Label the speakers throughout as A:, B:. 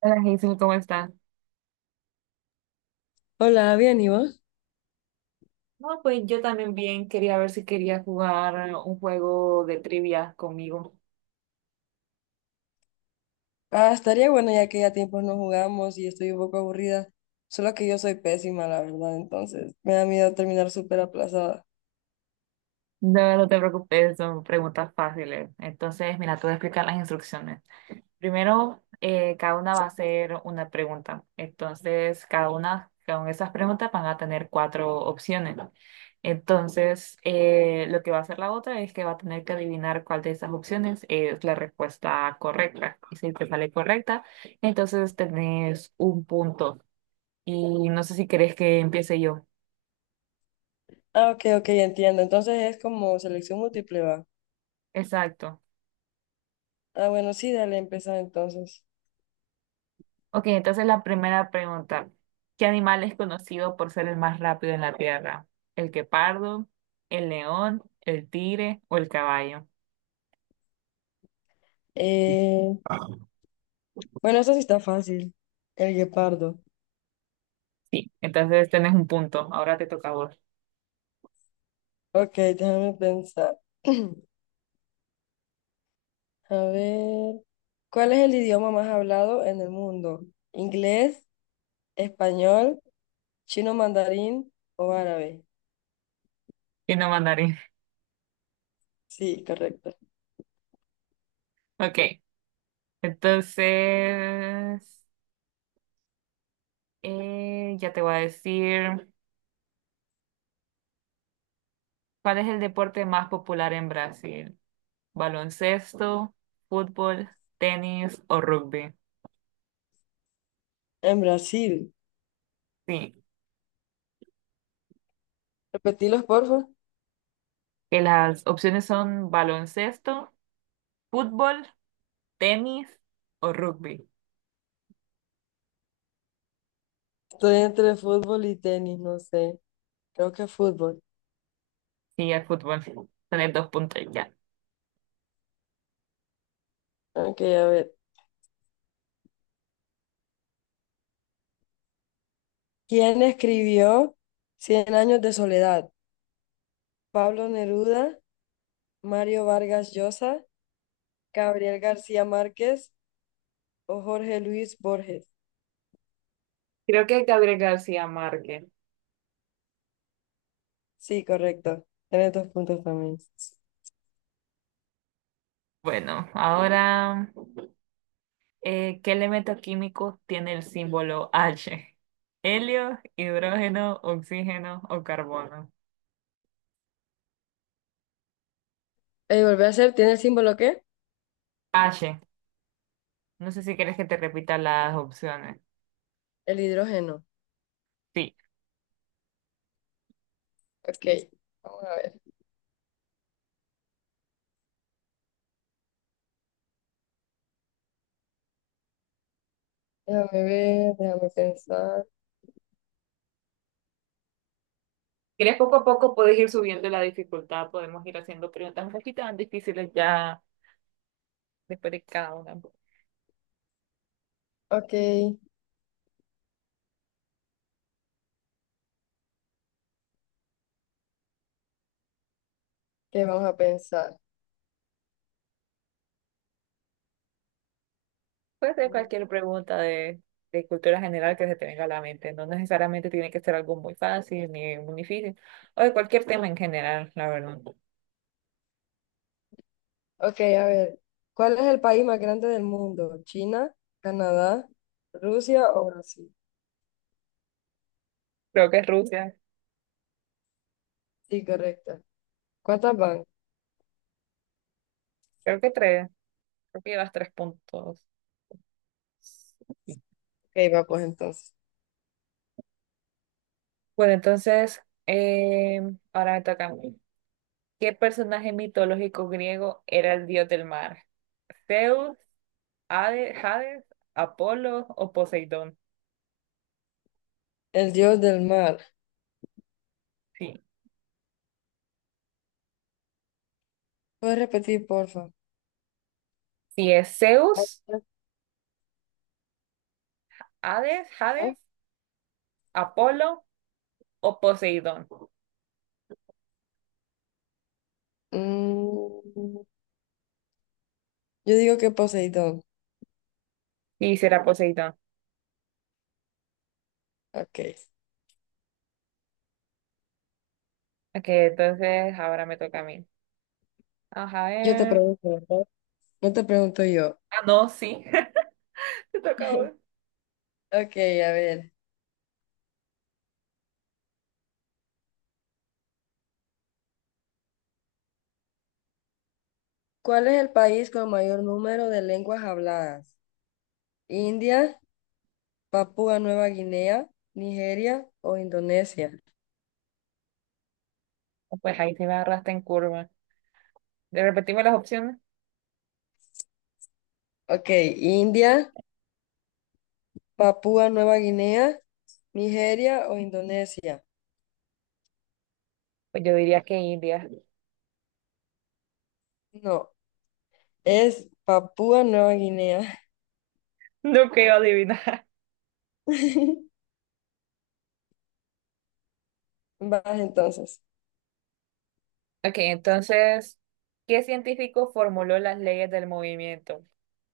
A: Hola Hazel, ¿cómo estás?
B: Hola, bien, ¿y vos?
A: No, pues yo también bien quería ver si quería jugar un juego de trivia conmigo.
B: Ah, estaría bueno ya que ya tiempos no jugamos y estoy un poco aburrida. Solo que yo soy pésima, la verdad, entonces me da miedo terminar súper aplazada.
A: No, no te preocupes, son preguntas fáciles. Entonces, mira, te voy a explicar las instrucciones. Primero, cada una va a hacer una pregunta. Entonces, cada una con esas preguntas van a tener cuatro opciones. Entonces, lo que va a hacer la otra es que va a tener que adivinar cuál de esas opciones es la respuesta correcta. Y si te sale correcta, entonces tenés un punto. Y no sé si querés que empiece yo.
B: Ah, ok, ok, entiendo. Entonces es como selección múltiple, va.
A: Exacto.
B: Ah, bueno, sí, dale, empezar entonces.
A: Ok, entonces la primera pregunta. ¿Qué animal es conocido por ser el más rápido en la Tierra? ¿El guepardo, el león, el tigre o el caballo?
B: Eh, bueno, eso sí está fácil. El guepardo.
A: Sí, entonces tenés un punto. Ahora te toca a vos.
B: Ok, déjame pensar. A ver, ¿cuál es el idioma más hablado en el mundo? ¿Inglés, español, chino mandarín o árabe?
A: Y no mandarín.
B: Sí, correcto.
A: Ok, entonces ya te voy a decir cuál es el deporte más popular en Brasil. ¿Baloncesto, fútbol, tenis o rugby?
B: En Brasil.
A: Sí,
B: Repetilos, porfa.
A: que las opciones son baloncesto, fútbol, tenis o rugby.
B: Estoy entre fútbol y tenis, no sé. Creo que fútbol.
A: Sí, el fútbol. Tener dos puntos ya.
B: Ok, a ver. ¿Quién escribió Cien años de soledad? ¿Pablo Neruda, Mario Vargas Llosa, Gabriel García Márquez o Jorge Luis Borges?
A: Creo que Gabriel García Márquez.
B: Sí, correcto. Tienes dos puntos también.
A: Bueno, ahora, ¿qué elemento químico tiene el símbolo H? ¿Helio, hidrógeno, oxígeno o carbono?
B: Volví a hacer, ¿tiene el símbolo qué?
A: H. No sé si quieres que te repita las opciones.
B: El hidrógeno.
A: Sí.
B: Ok, vamos a ver. Déjame ver, déjame pensar.
A: ¿Quieres poco a poco puedes ir subiendo la dificultad? Podemos ir haciendo preguntas un poquito más difíciles ya después de cada una.
B: Ok, ¿qué vamos a pensar?
A: Puede ser cualquier pregunta de cultura general que se te venga a la mente. No necesariamente tiene que ser algo muy fácil ni muy difícil, o de cualquier tema en general, la verdad.
B: Ok, a ver. ¿Cuál es el país más grande del mundo? ¿China, Canadá, Rusia o Brasil?
A: Creo que es Rusia,
B: Sí, correcta. ¿Cuántas van? Ok,
A: creo que tres, creo que llevas tres puntos. Sí.
B: va pues entonces.
A: Bueno, entonces, eh, ahora me toca a mí. ¿Qué personaje mitológico griego era el dios del mar? ¿Zeus, Hades, Apolo o Poseidón?
B: El dios del mar.
A: Sí.
B: ¿Puedes repetir, porfa?
A: Si es
B: Ah,
A: Zeus, Hades,
B: ah,
A: Hades, Apolo o Poseidón.
B: mm, yo digo que Poseidón.
A: Sí, será Poseidón.
B: Ok.
A: Ok, entonces ahora me toca a mí. Ajá,
B: Yo te
A: ver.
B: pregunto, ¿verdad? No te pregunto yo.
A: Ah, no, sí. Te toca a vos.
B: Ok, a ver. ¿Cuál es el país con mayor número de lenguas habladas? ¿India, Papúa Nueva Guinea, Nigeria o Indonesia?
A: Pues ahí sí me agarraste en curva. ¿De repetirme las opciones?
B: Ok, India, Papúa Nueva Guinea, Nigeria o Indonesia.
A: Pues yo diría que India.
B: No, es Papúa Nueva Guinea.
A: No creo adivinar.
B: Vas entonces.
A: Ok, entonces, ¿qué científico formuló las leyes del movimiento?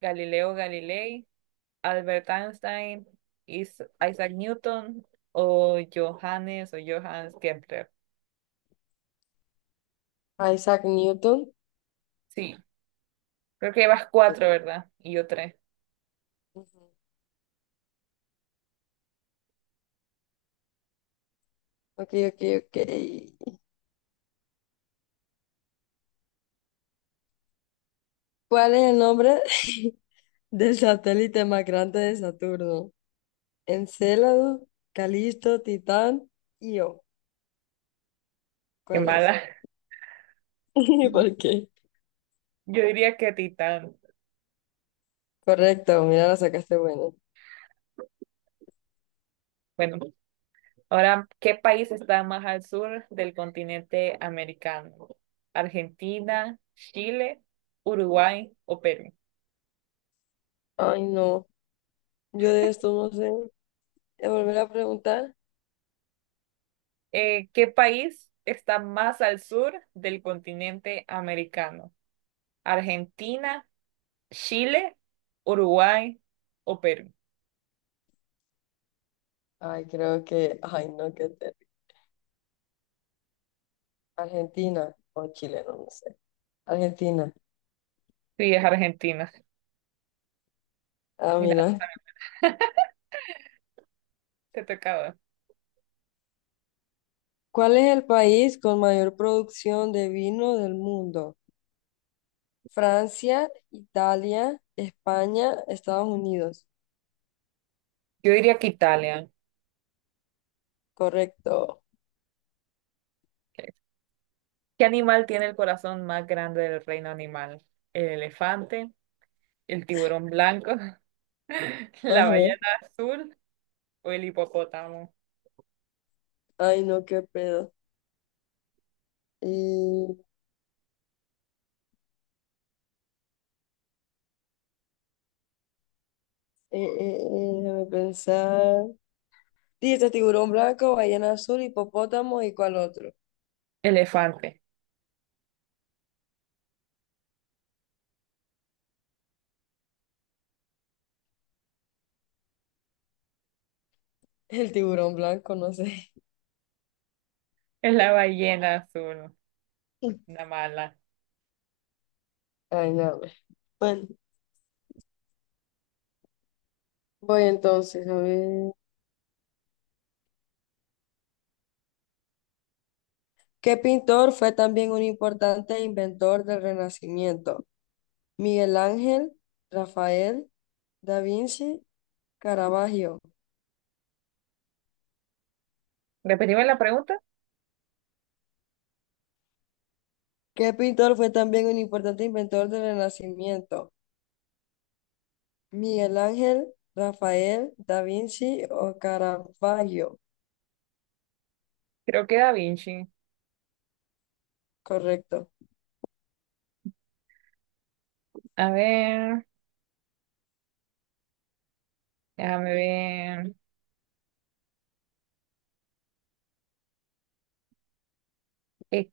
A: ¿Galileo Galilei, Albert Einstein, Isaac Newton o Johannes Kepler?
B: Isaac Newton.
A: Sí, creo que llevas cuatro, ¿verdad? Y yo tres.
B: Ujú. Ok, ok, ok. ¿Cuál es el nombre del satélite más grande de Saturno? Encélado, Calisto, Titán, Io.
A: Qué
B: ¿Cuál es?
A: mala.
B: ¿Por qué?
A: Yo diría que Titán.
B: Correcto, mira, la sacaste buena.
A: Bueno, ahora, ¿qué país está más al sur del continente americano? ¿Argentina, Chile, Uruguay o Perú?
B: Ay, no, yo de esto no sé. ¿Te volver a preguntar?
A: ¿Qué país está más al sur del continente americano? ¿Argentina, Chile, Uruguay o Perú?
B: Ay, creo que, ay, no, qué terrible. Argentina o Chile, no, no sé. Argentina.
A: Sí, es Argentina.
B: Ah,
A: Mira,
B: mira.
A: te tocaba.
B: ¿Cuál es el país con mayor producción de vino del mundo? Francia, Italia, España, Estados Unidos.
A: Yo diría que Italia.
B: Correcto.
A: ¿Qué animal tiene el corazón más grande del reino animal? ¿El elefante, el tiburón blanco, la
B: Ajá.
A: ballena azul o el hipopótamo?
B: Ay, no, qué pedo. Y, déjame pensar. Dice tiburón blanco, ballena azul, hipopótamo y cuál otro.
A: Elefante.
B: El tiburón blanco, no sé.
A: Es la ballena azul, una mala.
B: Ay, no. Bueno. Voy entonces a ver. ¿Qué pintor fue también un importante inventor del Renacimiento? Miguel Ángel, Rafael, Da Vinci, Caravaggio.
A: Repetimos la pregunta.
B: ¿Qué pintor fue también un importante inventor del Renacimiento? Miguel Ángel, Rafael, Da Vinci o Caravaggio.
A: Creo que Da Vinci.
B: Correcto.
A: A ver, déjame ver. Eh,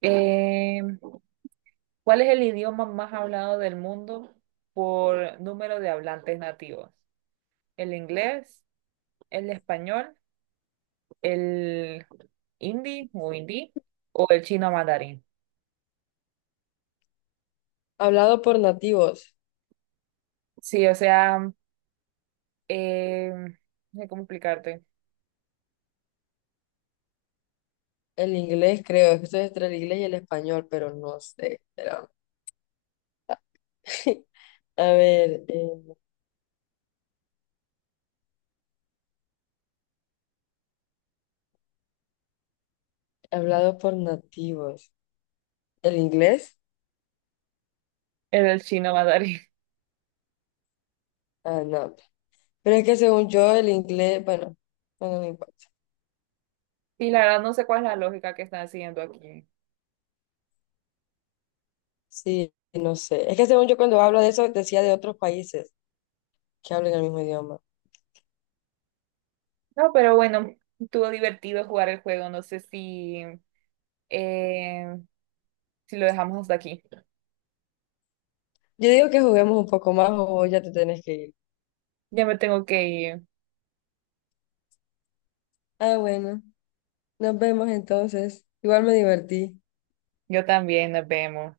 A: eh, ¿Cuál es el idioma más hablado del mundo por número de hablantes nativos? ¿El inglés, el español, el hindi o el chino mandarín?
B: Hablado por nativos.
A: Sí, o sea, Eh, no sé cómo explicarte.
B: El inglés, creo. Esto es entre el inglés y el español, pero no sé. Pero- A ver, hablado por nativos. ¿El inglés?
A: Era el chino mandarín.
B: Ah, no. Pero es que según yo, el inglés, bueno, no importa.
A: Y la verdad no sé cuál es la lógica que están haciendo aquí.
B: Sí, no sé. Es que según yo, cuando hablo de eso, decía de otros países que hablan el mismo idioma.
A: No, pero bueno, estuvo divertido jugar el juego. No sé eh, si lo dejamos hasta aquí.
B: Yo digo que juguemos un poco más o ya te tenés que ir.
A: Ya me tengo que ir.
B: Ah, bueno. Nos vemos entonces. Igual me divertí.
A: Yo también, nos vemos.